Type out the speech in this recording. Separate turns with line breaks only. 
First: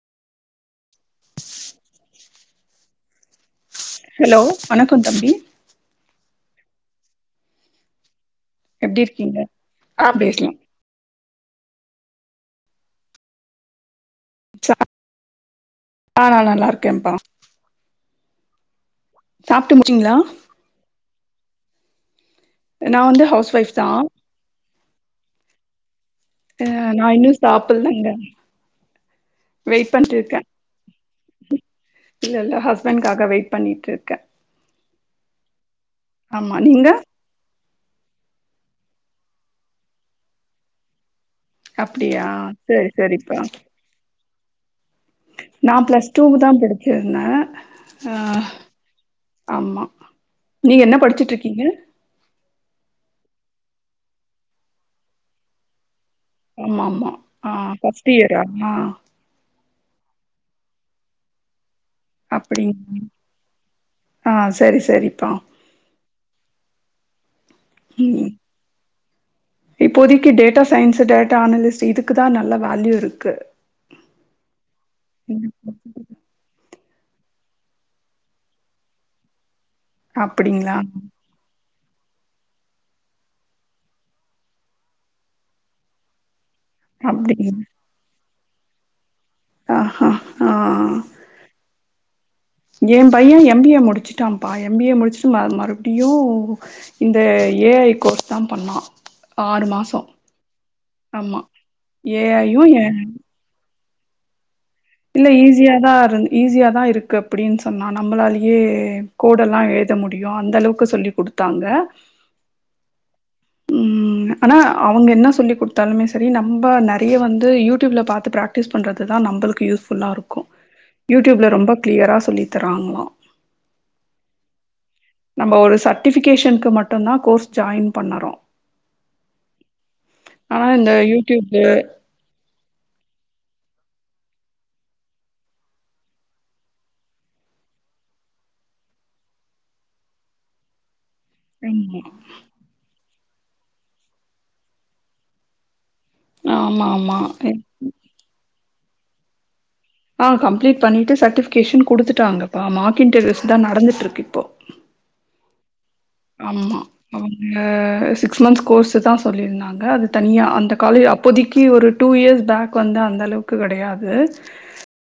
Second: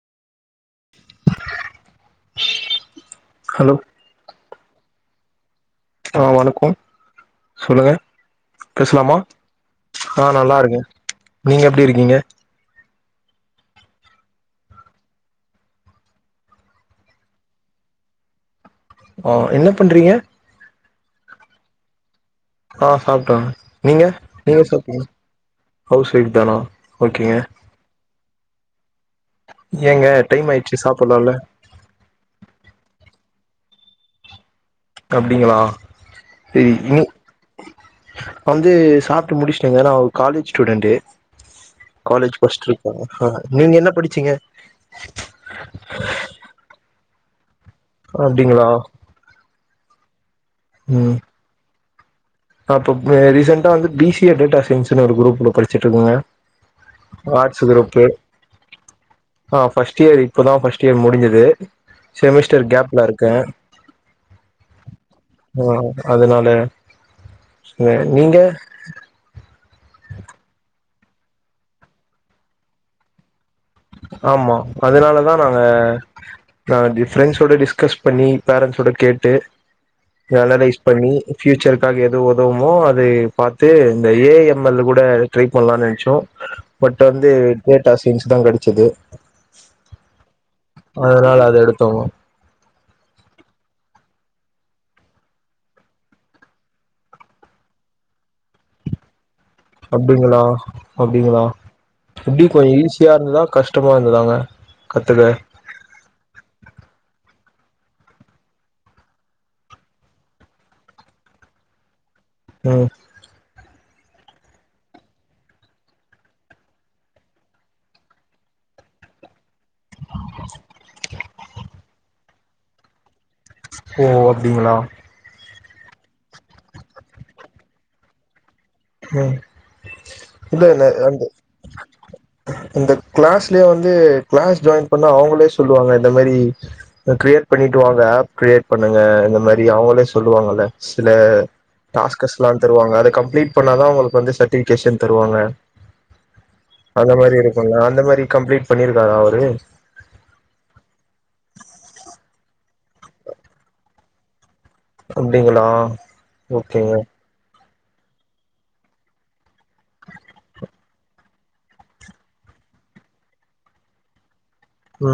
hello
hello வணக்கோ தம்பி
ஆ வணக்கோ சொல்லுங்க
எப்டி
பேசலாமா
இருக்கீங்க
ஆ நல்லா இருக்கே நீங்க எப்டி இருக்கீங்க
சா ஆ நா நல்லா இருக்கேப்பா
ஆ என்ன
சாப்ட்டு
பண்றீங்க
முடிச்சீங்களா
ஆ
நா வந்து
சாப்டா
ஹவுஸ் ஒய்ஃப் தா
நீங்க நீங்க சாப்டிங்களா ஹவுஸ் ஒய்ஃப் தானா ஓகேங்க
சொல்லுங்க
ஏங்க டைம் ஆயிடுச்சி சாப்புலால
இல்ல இல்ல ஹஸ்பண்ட்காக வெயிட் பண்ணிட்டு இருக்க
அப்டிங்ளா
ஆமா நீங்க
[unintelligible] வந்து சாப்ட்டு முடிச்சிட்டேங்க நா ஒவ் காலேஜ் ஸ்டூடெண்டு
அப்டியா
காலேஜ் பஸ்ட்
சரி
இருக்கா அ
சரிப்பா
நீங்க என்ன படிச்சீங்க
நா பிளஸ் டூவு தா படிச்சிருந்த அ
அப்டிங்களா
ஆமா நீங்க என்ன படிச்சிட்டு இருக்கீங்க
நா அப்பப்ப ரீசெண்டா வந்து பிசி டேட்டா சைன்ஸ்ன்னு ஒரு குரூப்ல படிச்சிட்டு இருக்கங்க
ஆமா ஆமா ஆ ஃபஸ்ட் இயரு ஆ
ஆ ஃபஸ்ட் இயர் இப்பதா ஃபஸ்ட் இயர் முடிஞ்சது செமிஸ்டர்
அப்டிங்
கேப்ல இருக்கே
ஆ சரி சரிப்பா
ஆ அதனால அ நீங்க
இப்போதைக்கி டேட்டா சயின்ஸு டேட்டா அனலிஸ்டு இதுக்கு தா நல்ல வேல்யூ இருக்கு
ஆமா அதனாலதா நாங்க நா ஃப்ரெண்ட்ஸோட டிஸ்கஸ் பண்ணி பேரன்ட்ஸ்சோட கேட்டு
அப்டிங்களா
அனலைஸ் பண்ணி ஃப்யூச்சருக்காக எதோ உதவுமோ அதை பாத்து இந்த ஏஎம்எல் கூட ட்ரை பண்ணலாம்னு நென்ச்சோ பட் வந்து
அப்டிங்களா
டேட்டா சைன்ஸ் தா கெடச்சது
ஆஹ ஹா
அதனால அத எடுத்தோ
ஏ பையே எம்பிஏ முடிச்சிட்டாப்பா எம்பிஏ முடிச்சிட்டு ம மறுபுடியு இந்த ஏஐ கோர்ஸ் தா பண்ணா ஆறு மாசோ
அப்டிங்களா
ஆமா
அப்டிங்களா
ஏ
எப்டி
ஐயு
கொஞ்சோ
ஏ
ஈஸியா இருந்ததா கஷ்டமா இருந்ததாங்க கத்துக்க
இல்ல ஈஸியா தா இருந் ஈஸியா தா இருக்கு அப்டின்னு சொன்னா நம்மளாலேயே கோடெல்லா எழுத முடியு அந்தளவுக்கு சொல்லி கொடுத் த்தாங்க
அஹ்
உம் ஆனா அவங்க என்ன சொல்லி கொடுத்தாலுமே செரி நம்ப நறிய வந்து யூடியூப்ல பாத்து பிராக் பிராக்டிஸ் பண்ணுறது தா நம்பளுக்கு யூஸ்ஃபுல்லா இருக்கு யூடியூப்ல ரொம்ப கிளியரா சொல்லி தராங்களா
ஓ அப்டிங்களா
நம்ப ஒரு சர்ட்டிபிகேஷனுக்கு மட்டுதா கோர்ஸ் ஜாயின் பண்ணறோ
உம்
ஆனா
இல்ல இல்ல
இந்த
ரண்டு
யூடியூப்பு
இந்த கிளாஸ்லயே வந்து கிளாஸ் ஜாயின் பண்ண அவங்களே சொல்லுவாங்க இந்த மாரி கிரியேட் பண்ணிட்டு வாங்க ஆப் கிரியேட் பண்ணுங்க இந்த மாரி அவங்களே சொல்லுவாங்கல்ல சில
ஆமா
டாஸ்கஸ் ல்லா தருவாங்க அத கம்ப்ளீட் பண்ணாதா அவங்களுக்கு வந்து சர்ட்டிபிகேஷன் தருவாங்க
ஆமா
அந்த
ஆமா
மாரி இருக்கும்ல அந்த மாரி கம்ப்ளீட் பண்ணிருக்காரா அவரு
ஆஹ் கம்ப்ளீட் பண்ணிட்டு சர்டிபிகேஷன் குடுத்துட்டாங்கப்பா மார்க் இன்டர்வியூஸ் தா நடந்துட்டு இருக்கு இப்போ
அப்டிங்களா
ஆமா
ஓகேங்க
அவங்க சிக்ஸ் மந்த் கோர்ஸ் தா சொல்லியிருந்தாங்க அது தனியா அந்த காலே இப்போதக்கி ஒரு டூ இயர்ஸ் பேக் வந்து அந்த அளவுக்கு கெடையாது
ம்